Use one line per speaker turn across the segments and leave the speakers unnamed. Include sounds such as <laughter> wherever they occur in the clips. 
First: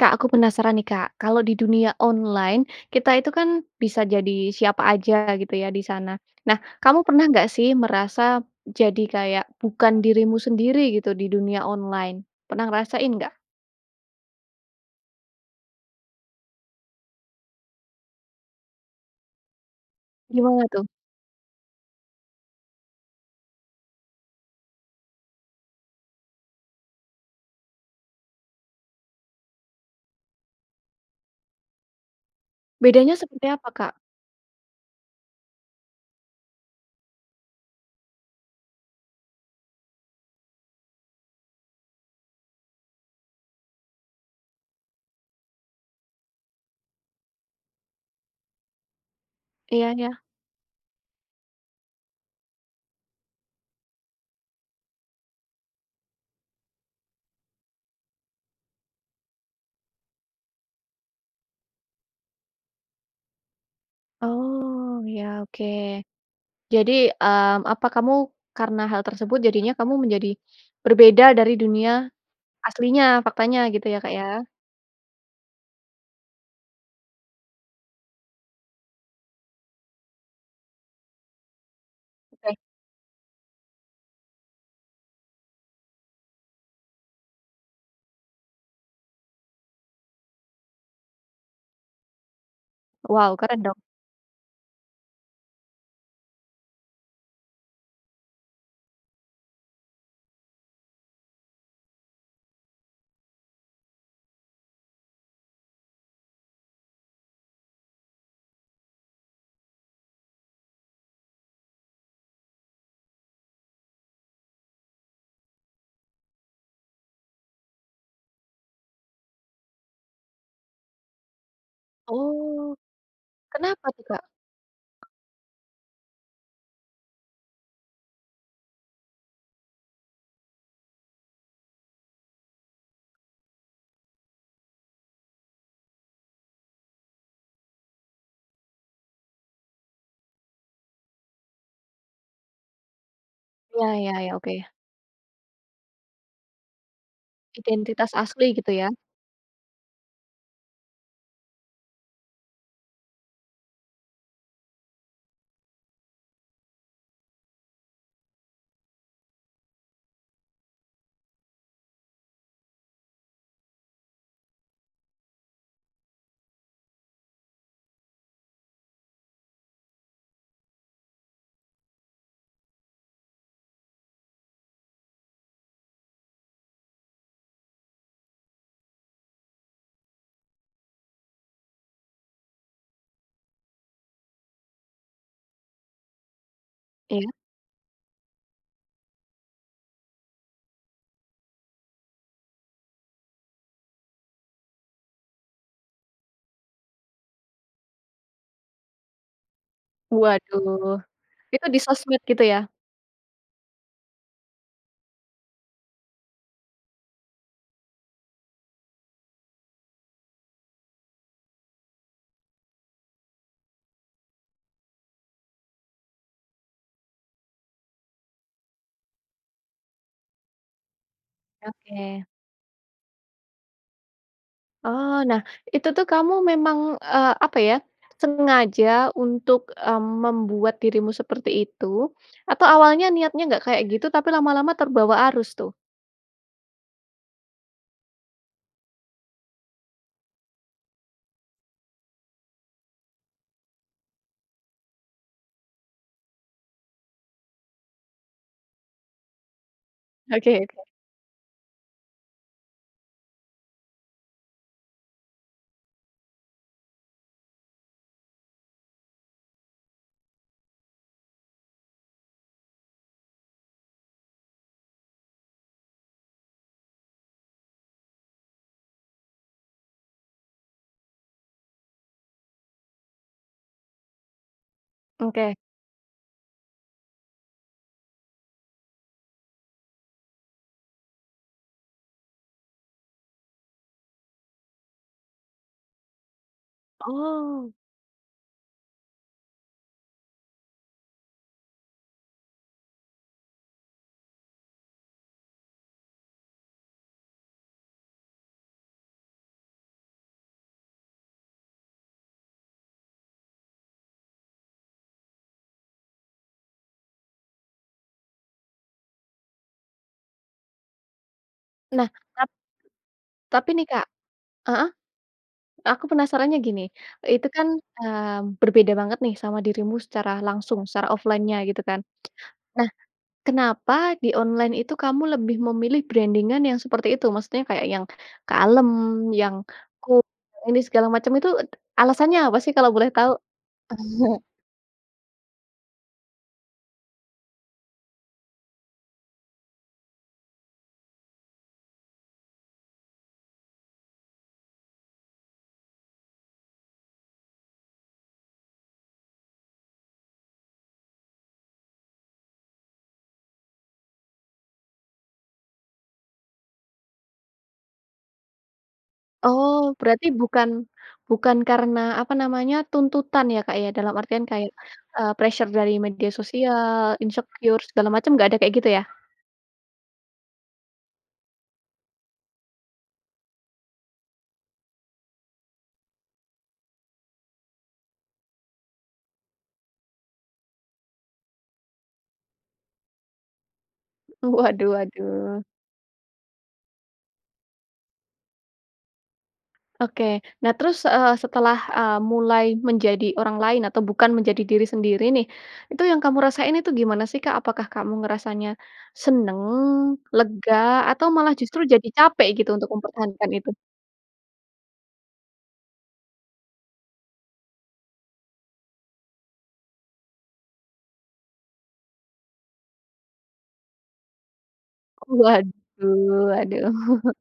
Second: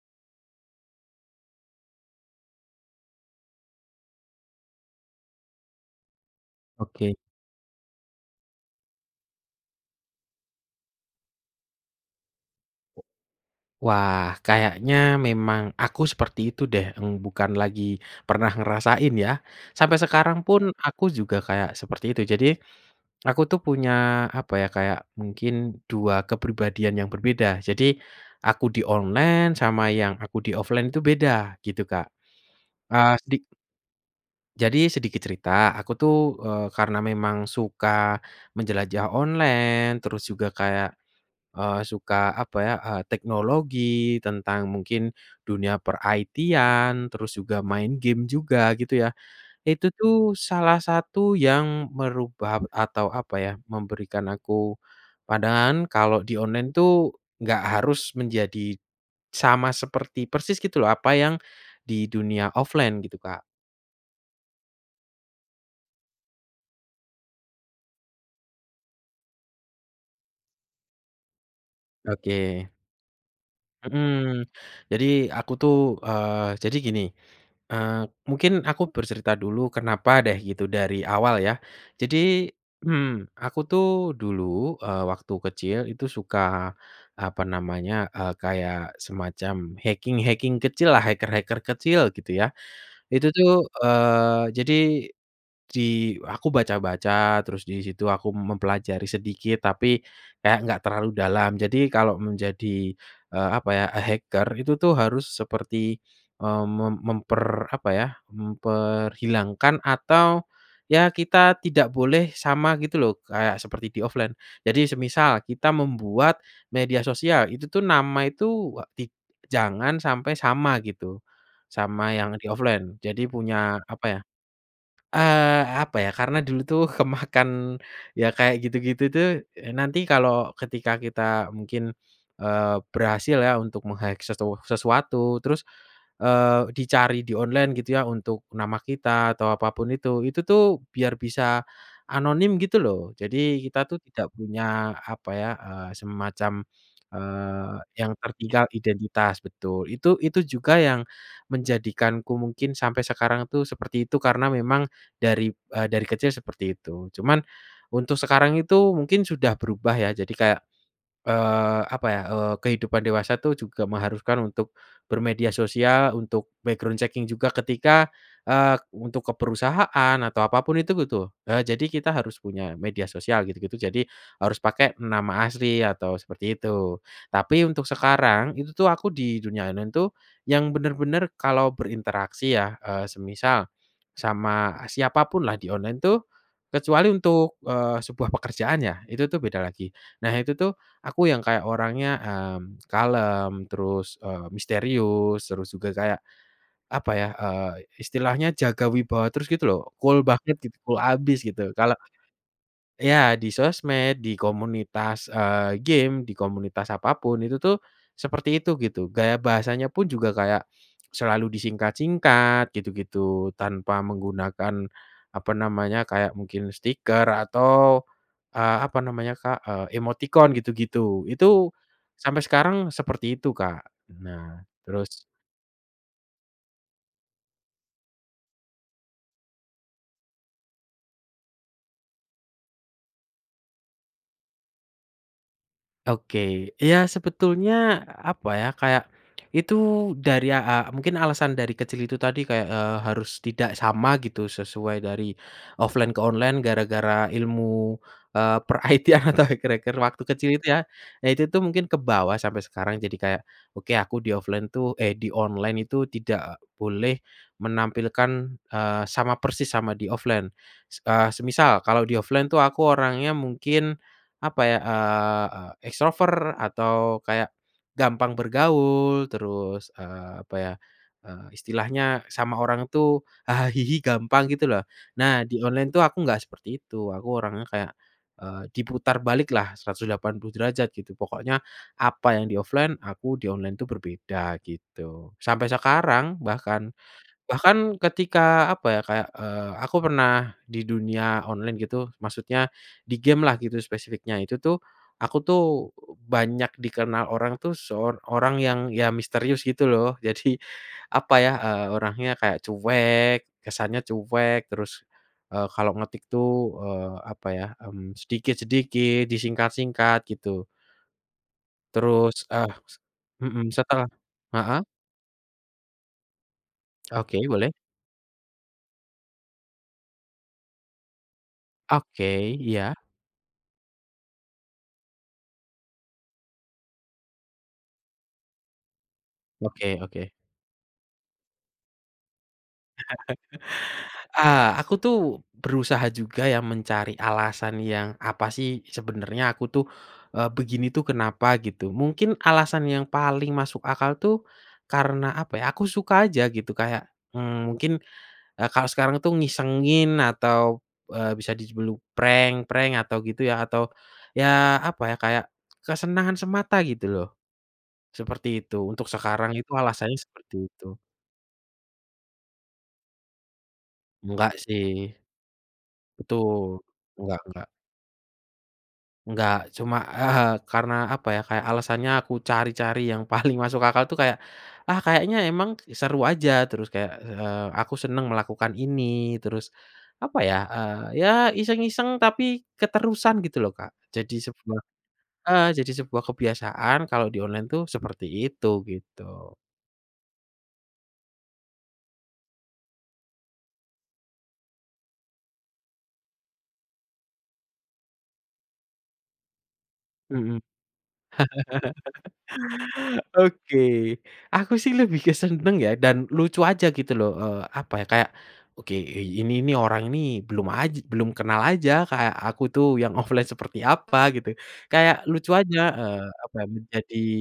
Kak, aku penasaran nih, Kak, kalau di dunia online kita itu kan bisa jadi siapa aja gitu ya di sana, nah kamu
Oke.
pernah enggak sih merasa jadi kayak bukan dirimu sendiri gitu di dunia online? Pernah ngerasain enggak?
Wah, kayaknya memang aku seperti itu deh, mmm, bukan lagi pernah ngerasain ya, sampai sekarang pun
Gimana tuh?
aku juga kayak seperti itu jadi, aku tuh punya apa ya kayak mungkin 2 kepribadian yang berbeda jadi, aku di online sama yang aku di offline itu beda gitu Kak,
Bedanya
ah, sedi
seperti apa, Kak?
Jadi sedikit cerita, aku tuh, eee, karena memang suka, menjelajah online terus juga kayak, eee, suka apa ya, eee, teknologi tentang mungkin, dunia per-IT-an, terus juga main game juga gitu ya, itu
Iya, ya.
tuh salah satu yang merubah atau apa ya, memberikan aku pandangan kalau di online tuh, nggak harus menjadi, sama seperti persis gitu loh apa yang, di dunia offline gitu, Kak.
Oh ya oke, jadi, mmm, apa kamu karena hal tersebut jadinya kamu menjadi, berbeda dari dunia,
Oke.
aslinya faktanya gitu ya Kak ya?
Mmm, jadi aku tuh, eee, jadi gini, eee, mungkin aku bercerita dulu kenapa deh gitu dari awal ya, jadi,
Oke.
mmm, aku tuh dulu, eee, waktu kecil itu suka, apa namanya, eee, kayak semacam hacking hacking kecillah hacker-hacker kecil gitu ya itu
Wow
tuh,
keren dong.
eee jadi, di aku baca-baca terus di situ aku mempelajari sedikit tapi, kayak nggak terlalu dalam jadi kalau menjadi, eee, apa ya hacker itu tuh harus seperti, mmm, me memper apa ya memperhilangkan atau, ya kita tidak boleh sama gitu loh kayak seperti di-offline jadi semisal kita membuat, media sosial itu tuh nama itu ik jangan sampai sama gitu, sama yang
Oh,
di-offline jadi punya
kenapa tuh,
apa ya,
Kak?
eee, apa ya karena dulu itu kemakan, ya kayak gitu-gitu tuh, eee, nanti kalau ketika kita mungkin, eee, berhasil ya untuk meng-hack sesu sesuatu terus, eee, dicari di online gitu ya untuk nama kita atau apa pun itu itu tuh biar bisa, anonim gitu loh jadi kita
Iya
tuh
ya
tidak
ya
punya
oke.
apa ya, eee, semacam, eee,
Identitas
yang
asli
tertinggal
gitu ya?
identitas betul itu itu juga yang, menjadikanku mungkin sampai sekarang tuh seperti itu karena memang, dari, eee, dari kecil seperti itu cuman, untuk sekarang itu mungkin sudah berubah ya jadi kayak, eee, apa ya, eee, kehidupan dewasa itu juga mengharuskan untuk, bermedia sosial untuk background checking juga ketika, eee, untuk ke perusahaan atau apa pun itu gitu, eee, jadi kita harus punya media sosial gitu gitu jadi harus pakai nama asli atau seperti itu, tapi untuk sekarang itu tuh aku di dunia online itu, yang bener-bener kalau berinteraksi ya, eee, semisal, sama siapapunlah di online tuh, kecuali
Iya.
untuk, eee, sebuah pekerjaan ya itu tuh beda lagi nah itu tuh aku yang kayak orangnya, mmm, kalem terus, eee, misterius terus juga kayak, apa ya, eee, istilahnya jaga wibawa terus gitu loh cool banget gitu cool
Waduh,
abis
itu
gitu
di
kalau
sosmed gitu ya?
Ya di sosmed, di komunitas, eee, game di komunitas apa pun itu tuh, seperti itu gitu gaya bahasanya pun juga kayak, selalu disingkat-singkat gitu gitu tanpa menggunakan, apa namanya kayak mungkin stiker atau, eee, apa namanya, Kak? emoticon gitu gitu itu,
Oke.
sampai sekarang seperti itu Kak nah terus
Oh nah itu tuh kamu memang, eee, apa ya, sengaja untuk, mmm, membuat dirimu seperti itu, atau awalnya niatnya enggak kayak gitu tapi lama-lama terbawa arus tuh?
Oke, iya sebetulnya apa ya kayak, itu dari ya a mungkin alasan dari kecil itu tadi kayak, eee, harus tidak sama gitu sesuai dari, offline ke online gara-gara ilmu, eee, per IT atau hacker-hacker waktu
Oke
kecil itu
oke.
ya, ya itu tuh mungkin kebawa sampai sekarang jadi kayak oke aku di-offline itu, eh, di online itu tidak boleh menampilkan, eee, sama persis sama di-offline, eee, semisal kalau di-offline itu itu aku orangnya mungkin, apa ya? Eee, e extrovert atau kayak, gampang bergaul terus, eee, apa ya, eee, istilahnya sama orang itu haha hihi gampang gitu loh nah
Oke.
di online tuh aku enggak seperti itu aku orangnya kayak, eee, diputar baliklah 180° gitu pokoknya, apa yang di-offline aku di online itu berbeda gitu sampai sekarang bahkan,
Oh.
bahkan ketika apa ya kayak, eee, aku pernah di dunia online gitu maksudnya, di gamelah gitu spesifiknya itu tuh, aku tuh, banyak dikenal orang tuh sor orang yang iya misterius gitu loh jadi, apa ya, eee, orangnya kayak cuek kesannya cuek terus, eee, kalau ngetik itu, eee, apa ya, mmm, sedikit-sedikit disingkat-singkat gitu.
Nah
Terus,
ap
eee,
Tapi
mhm,
nih Kak,
setelah, heeh.
heeh, aku penasarannya gini
Oke,
itu kan,
boleh.
eee, berbeda banget nih sama dirimu secara langsung secara offline-nya gitu kan?
Oke,
Nah,
iya.
kenapa di online itu kamu lebih memilih branding-an yang seperti itu maksudnya kayak yang, kalem yang
Oke
cool
oke.
ini segala macam itu alasannya apa sih kalau boleh tahu?
<chuckles>
<chuckles>
Ah, aku tuh berusaha juga ya mencari alasan yang apa sih sebenernya aku tuh, eee, begini tuh kenapa gitu mungkin alasan yang paling masuk akal itu, karena apa ya? Aku suka aja gitu kayak, mmm, mungkin, kalau sekarang tuh ngisengin atau, eee, bisa di sebut prank-prank atau gitu ya atau ya apa ya kayak kesenangan semata gitu loh, seperti itu untuk sekarang itu
Oh
alasannya
berarti
seperti
bukan
itu.
bukan karena apa namanya tuntutan ya Kak ya? Dalam artian
Enggak
kayak,
sih.
eee, pressure dari media
Betul,
sosial,
enggak enggak.
insecure, segala macam enggak ada kayak gitu ya?
Enggak cuma, eee, karena apa ya? Kayak alasannya aku cari-cari yang paling masuk akal itu kayak, ah, kayaknya emang seru aja terus kayak, eee, aku senang melakukan ini terus, apa ya? Eee, ya iseng-iseng tapi keterusan gitu loh Kak jadi sebuah,
Waduh
heeh,
waduh.
sebuah kebiasaan kalau di online itu seperti itu gitu.
Oke nah terus, eee, setelah, eee, mulai menjadi orang lain atau bukan menjadi diri sendiri nih, itu yang kamu rasain itu gimana sih, Kak? Apakah kamu ngerasanya, senang,
Mhm,
lega, atau malah justru jadi capek gitu untuk
<laughs>
mempertahankan itu?
oke, aku sih lebih ke senang ya dan lucu aja gitu loh, eee apa ya kayak oke ini nih orang ini belum aj belum kenal aja kayak aku tuh yang offline seperti apa gitu, kayak lucu aja, eee,
Waduh
apa ya
waduh.
menjadi
<chuckles>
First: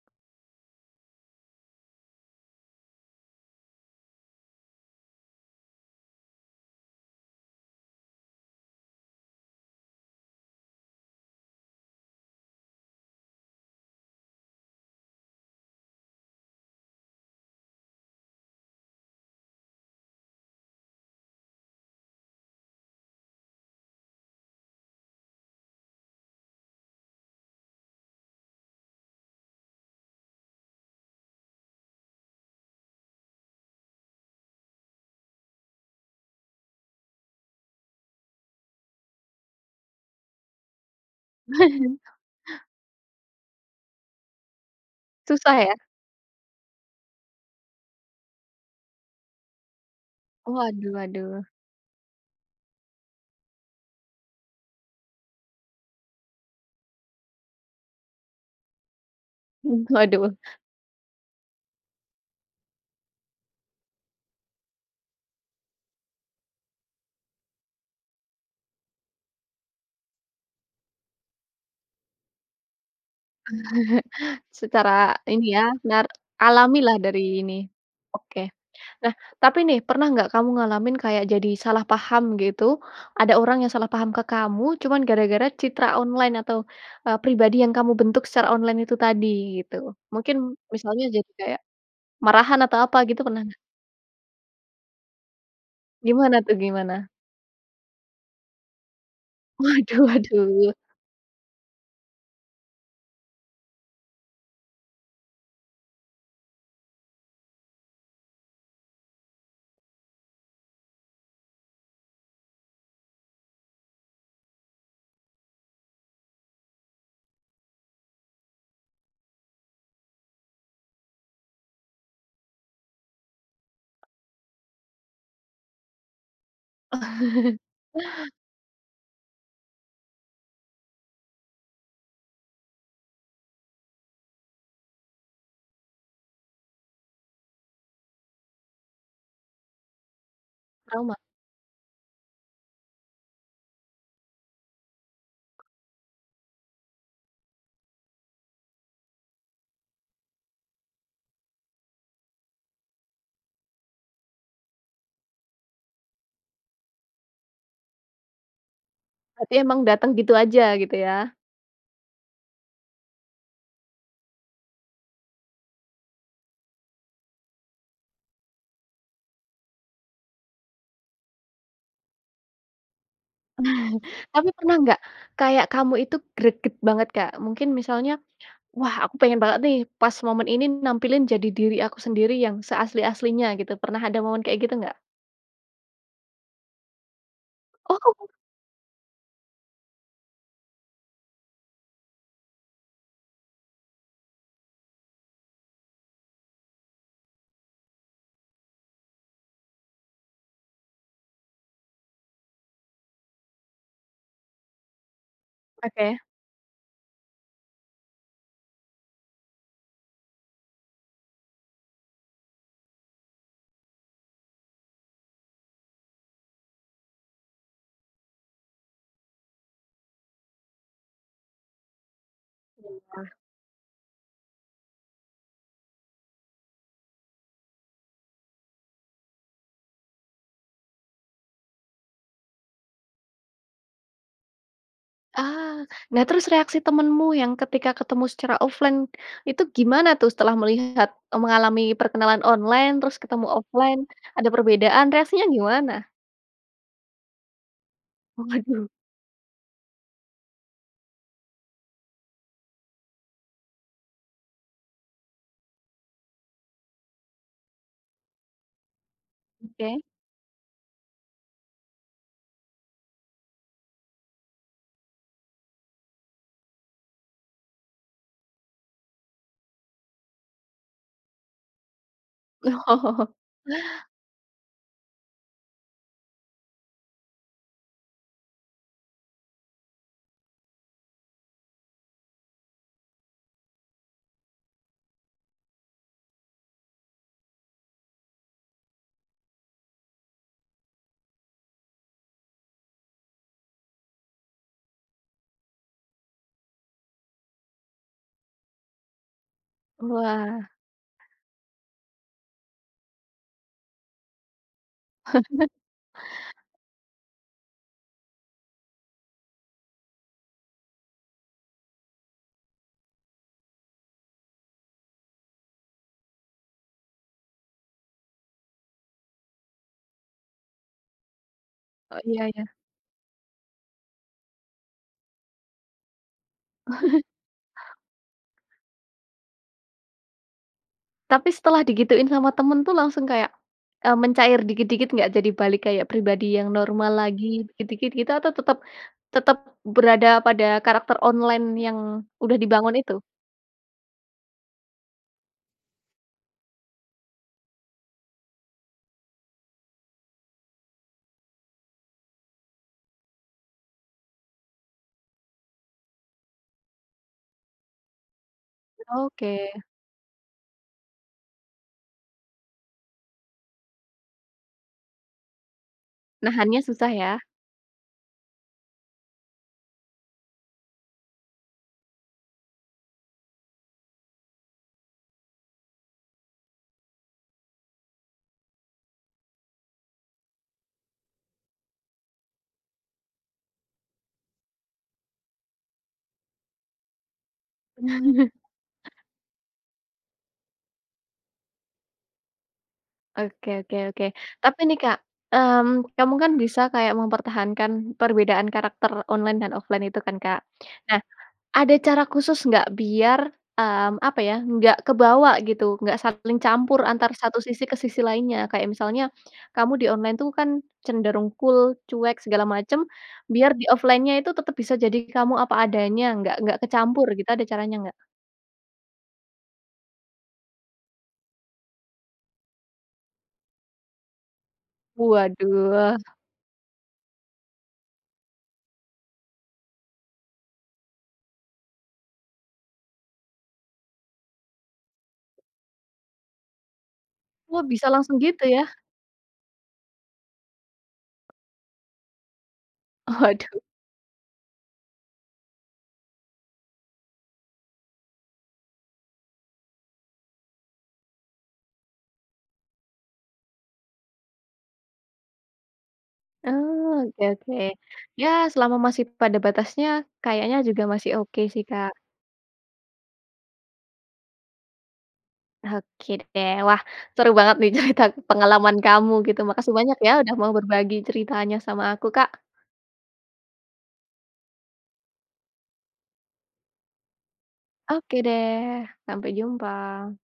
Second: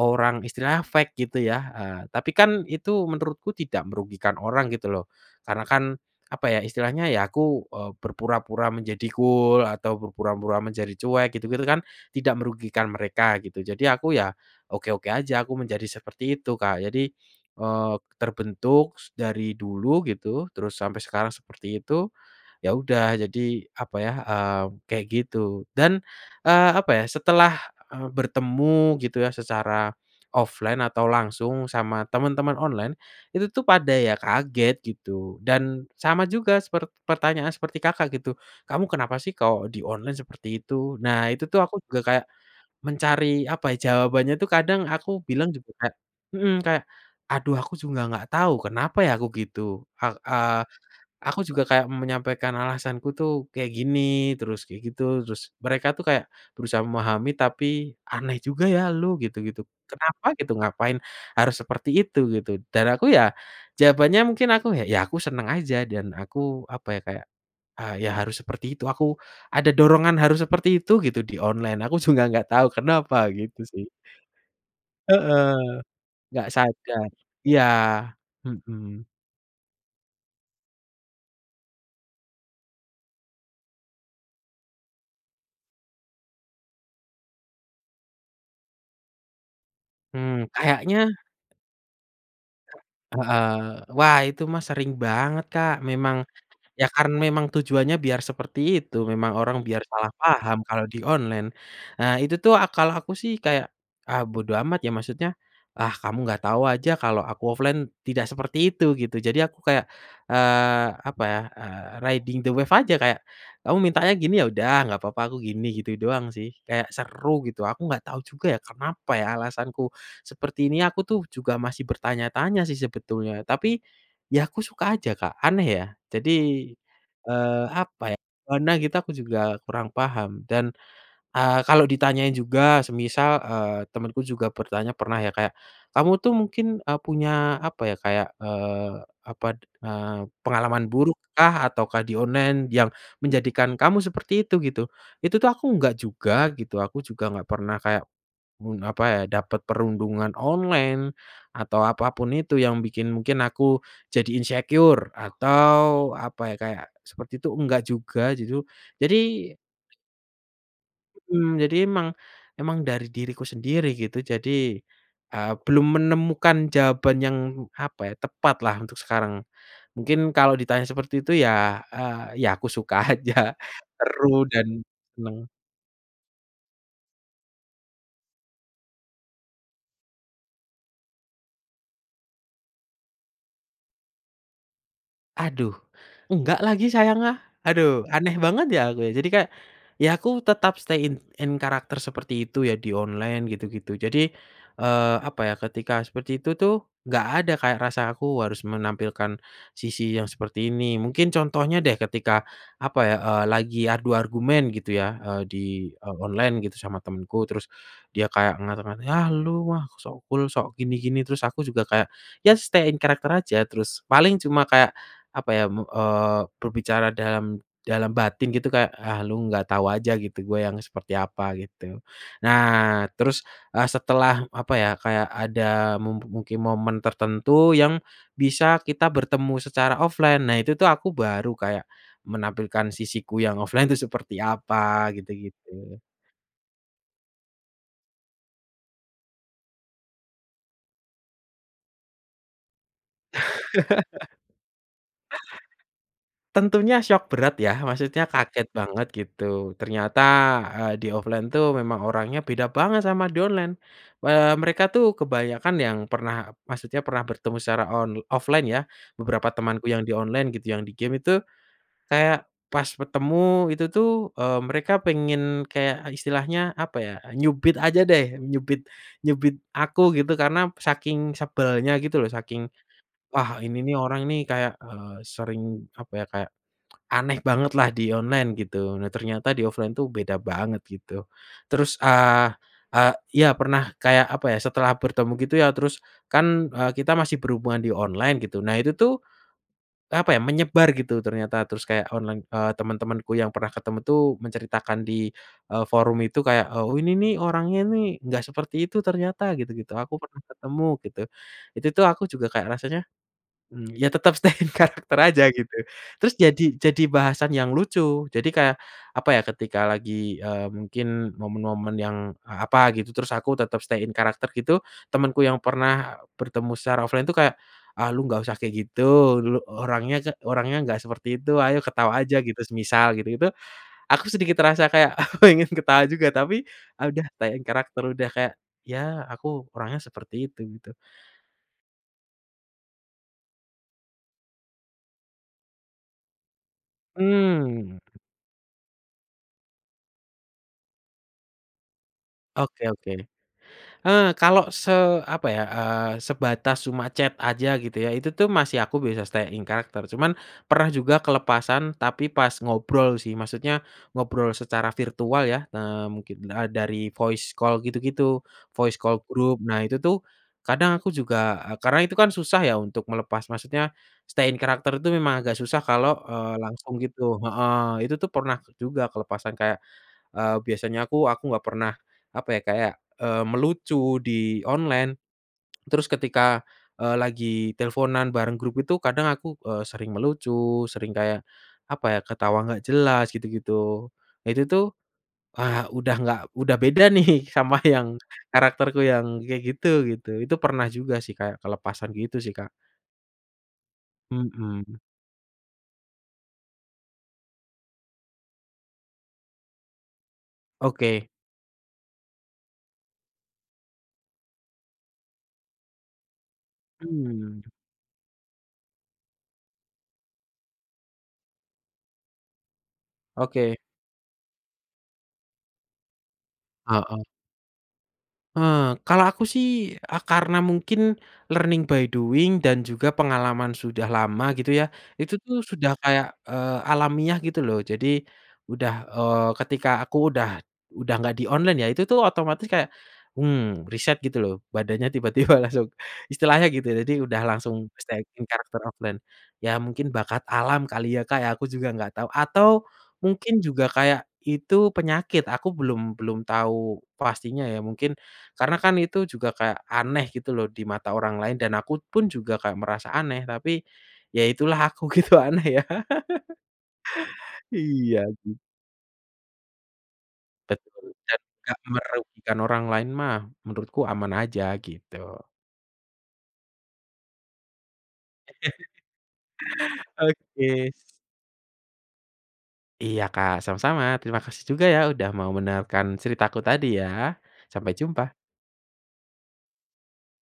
orang istilahnya fake gitu ya, eee, tapi kan itu menurutku tidak merugikan orang gitu loh, karena kan, apa ya istilahnya ya aku, eee, berpura-pura menjadi cool atau berpura-pura menjadi cuek gitu-gitu kan tidak merugikan mereka gitu jadi aku ya, oke-oke aja aku menjadi seperti itu Kak jadi, eee, terbentuk dari dulu gitu terus sampai sekarang seperti itu, iya udah jadi apa ya, eee, kayak gitu dan, eee, apa ya? Setelah, eee, bertemu gitu ya secara offline atau langsung sama temen-temen online, itu tuh pada kaget gitu dan sama juga sepert pertanyaan seperti Kakak gitu, kamu kenapa sih kalau di online seperti itu? Nah itu tuh aku juga
<chuckles>
kayak, mencari apa ya? Jawabannya itu kadang aku bilang
Susah
juga
ya?
kayak, mhm, kayak, aduh aku juga nggak tahu kenapa ya aku gitu a a
Oh waduh
aku
waduh.
juga kayak menyampaikan alasanku ituh kayak gini terus kayak gitu terus mereka tuh kayak, berusaha memahami tapi aneh juga ya lu gitu-gitu
Mmm,
kenapa
waduh.
gitu ngapain harus seperti itu gitu dan aku ya, jawabannya mungkin aku ya ya aku senang aja dan aku apa ya kayak, eee, iya harus seperti itu aku ada dorongan harus seperti itu gitu di online aku juga nggak tahu kenapa gitu sih.
<chuckles> secara ini
Heeh,
ya nart
enggak
alami lah
sadar
dari ini,
iya,
oke,
mhm.
nah tapi nih pernah nggak kamu ngalamin kayak jadi salah paham gitu, ada orang yang salah paham ke kamu cuman gara-gara citra online atau, eee, pribadi yang kamu bentuk secara online itu tadi gitu mungkin
Mmm,
misalnya
kayaknya
jadi kayak, marahan atau apa gitu pernah
Heeh,
nggak?
wah itu mah sering banget Kak memang,
Gimana tuh
iya
gimana?
karena memang tujuannya biar seperti itu memang orang biar
Waduh
salah paham
waduh.
kalau di online, ah, itu tuh kala aku sih kayak, ah, bodo amat ya maksudnya, ah, kamu nggak tahu aja kalau aku offline tidak seperti itu gitu jadi aku kayak, eee, apa ya, eee, riding the wave aja kayak, kamu mintanya gini ya udah gak apa-apa aku gini gitu doang sih kayak seru gitu aku nggak tahu juga ya kenapa ya alasanku seperti ini aku tuh juga masih bertanya-tanya sih sebetulnya tapi, ya aku suka aja Kak aneh ya? Jadi,
<chuckles>
eee, apa ya pernah gitu aku juga kurang paham dan, eee, kalau ditanya juga semisal, eee, temanku juga bertanya pernah ya kayak, kamu tuh mungkin, eee, punya apa ya kayak, eee, apa, eee, pengalaman
Trauma.
buruk kah atau kah di online yang menjadikan kamu seperti itu gitu, itu tuh aku enggak juga gitu aku juga nggak pernah kayak, mmm, apa ya? Dapet perundungan online, atau apa pun itu yang bikin mungkin aku jadi insecure atau apa ya kayak, seperti itu enggak juga gitu jadi
Berarti emang datang gitu aja gitu ya.
Mmm, jadi emang emang dari diriku sendiri gitu jadi, eee, belum menemukan jawaban yang apa ya? Tepatlah untuk sekarang, mungkin kalau ditanya seperti itu ya, eee, ya aku suka aja
<chuckles>
seru
Tapi
dan
pernah enggak,
senang.
kayak kamu itu greget banget, Kak? Mungkin misalnya, wah aku pengen banget nih pas momen ini nampilin jadi diri aku sendiri yang seasli-aslinya gitu pernah ada momen kayak gitu enggak?
Aduh, enggak lagi sayang, ah,
Oh,
aduh
kamu
aneh banget ya aku jadi kayak, ya aku tetap stay in in character seperti itu ya di online gitu gitu jadi, eee, apa ya ketika seperti itu tuh, nggak ada kayak rasa aku harus menampilkan, sisi yang seperti ini mungkin contohnya deh ketika, apa ya, eee, lagi adu argumen gitu ya, eee, di, eee,
Oke.
online gitu sama temanku terus, dia kayak ngata-ngata, "Ah, elu, wah, sok cool, sok gini-gini." Terus aku juga kayak ya stay in character aja terus paling cuma kayak, apa ya me eee, berbicara dalam dalam batin gitu kayak, "Ah, lu nggak tahu aja gitu gua yang seperti apa," gitu, nah
Iya.
terus, eee, setelah apa ya kayak ada mu mungkin momen tertentu yang, bisa kita bertemu secara offline, nah itu tuh aku baru kayak, menampilkan sisiku yang offline itu seperti apa gitu
Ah,
gitu.
nah, terus reaksi temenmu yang ketika ketemu secara offline, itu gimana tuh setelah melihat mengalami perkenalan online terus ketemu offline,
<laughs>
ada perbedaan reaksinya gimana?
Tentunya syok berat ya, maksudnya kaget
Waduh.
banget gitu ternyata, eee, di offline tuh memang orangnya beda banget sama di online, eee, mereka itu kebanyakan yang pernah maksudnya pernah bertemu secara on offline ya, beberapa temanku
Oke.
yang di online gitu yang di game itu, kayak pas ketemu itu tuh, eee, mereka pengen kayak istilahnya apa ya, nyubit aja deh, nyubit nyubit aku gitu karena saking sebelnya gitu loh saking,
Oh.
"Wah ini nih orang nih kayak, eee, sering apa ya, kayak, aneh bangetlah di online," gitu. Nah, ternyata di offline itu beda banget gitu, terus, eee eee, ya pernah kayak apa ya, setelah bertemu gitu ya terus kan, eee, kita masih berhubungan di online gitu, nah itu tuh, apa ya, menyebar gitu ternyata terus kayak online eee, temen-temanku yang pernah ketemu tuh menceritakan di, eee, forum itu kayak, "Ini nih orangnya nih enggak seperti itu ternyata," gitu-gitu, "Aku pernah
Wah.
ketemu," gitu, itu tuh aku juga kayak rasanya, mmm, ya tetap stay in character aja gitu
<chuckles>
terus jadi jadi bahasan yang lucu. Jadi kayak, apa ya, ketika lagi, eee, mungkin momen-momen yang a apa gitu terus aku tetap stay in character gitu temanku yang pernah bertemu secara offline itu kayak, "Ah, lu enggak usah kayak gitu, lu orangnya ga orangnya enggak seperti itu, ayo ketawa
Oh,
aja,"
iya
gitu,
iya.
semisal gitu-gitu, aku sedikit terasa kayak aku pengen ketawa juga tapi, ah, udah
<chuckles>
stay in character udah kayak, ya aku orangnya seperti itu gitu.
Tapi setelah digituin sama teman tuh langsung kayak, eee, mencair dikit-dikit enggak jadi balik kayak pribadi yang normal lagi
Mmm.
dikit-dikit gitu atau tetap tetap berada pada karakter online yang udah
Oke
dibangun
oke,
itu?
eee, kalau se apa ya, eee, sebatas cuma chat aja gitu ya itu tuh masih aku bisa stay in character cuman pernah juga kelepasan tapi pas ngobrol sih, maksudnya ngobrol secara virtual ya, eee, mungkin da dari voice call gitu-gitu, voice call group
Oke.
nah itu tuh, kadang aku juga karena itu kan susah ya untuk melepas maksudnya, stay in character itu memang agak susah kalau, eee,
Nahannya
langsung
susah ya?
gitu, heeh, itu tuh pernah juga kelepasan kayak, eee, biasanya aku aku nggak pernah apa ya kayak, eee, melucu di online, terus ketika, eee, lagi teleponan bareng grup itu kadang aku, eee, sering melucu, sering kayak, apa ya ketawa nggak jelas gitu-gitu, nah, itu tuh, ah, udah nggak udah beda nih sama yang
<chuckles>
karakterku yang kayak gitu-gitu, itu pernah juga sih Kak, kelepasan gitu sih, Kak.
Oke oke oke. Tapi nih
Mhm.
Kak, mmm, kamu kan bisa kayak mempertahankan perbedaan karakter online dan offline itu kan Kak. Nah,
Oke.
ada cara khusus enggak biar, mmm, apa ya enggak kebawa gitu, enggak saling campur antar satu
Mmm.
sisi ke sisi lainnya, kayak misalnya, kamu di online itu kan cenderung cool, cuek, segala macam, biar
Oke.
di offline-nya itu tetap bisa jadi kamu apa adanya nggak nggak
Heeh.
kecampur gitu, ada caranya enggak?
Eee, kalau aku sih a karena mungkin, learning by doing dan juga pengalaman sudah lama gitu ya. Itu tuh sudah
Waduh.
kayak, eee, alamiah gitu loh, jadi, udah eee, ketika aku udah udah nggak di online ya, itu tuh otomatis kayak, mmm, riset gitu loh badannya tiba tiba langsung istilahnya gitu. Jadi udah langsung
Oh bisa
stay
langsung
in
gitu
karakter
ya?
offline. Ya mungkin bakat alam kali ya Kak, aku juga nggak tahu, atau, mungkin
Waduh.
juga kayak itu penyakit aku belum belum tahu pastinya ya mungkin, karena kan itu juga kayak aneh gitu loh di mata orang lain, dan aku pun juga kayak merasa aneh tapi, ya itulah aku gitu aneh ya. <laughs>
Oh, oke oke,
Iya
ya
sih.
selama masih pada batasnya, kayaknya juga
Betul,
masih
dan
oke
enggak
sih, Kak.
merugikan orang lain mah, menurutku aman aja, gitu.
Oke deh. Wah, seru banget nih cerita pengalaman
<chuckles>
kamu gitu. Makasih banyak ya
Oke,
udah mau
s
berbagi ceritanya sama aku, Kak.
Iya, Kak, sama-sama, terima kasih juga ya udah mau mendengarkan ceritaku tadi ya, sampai jumpa.
Oke deh, sampai jumpa.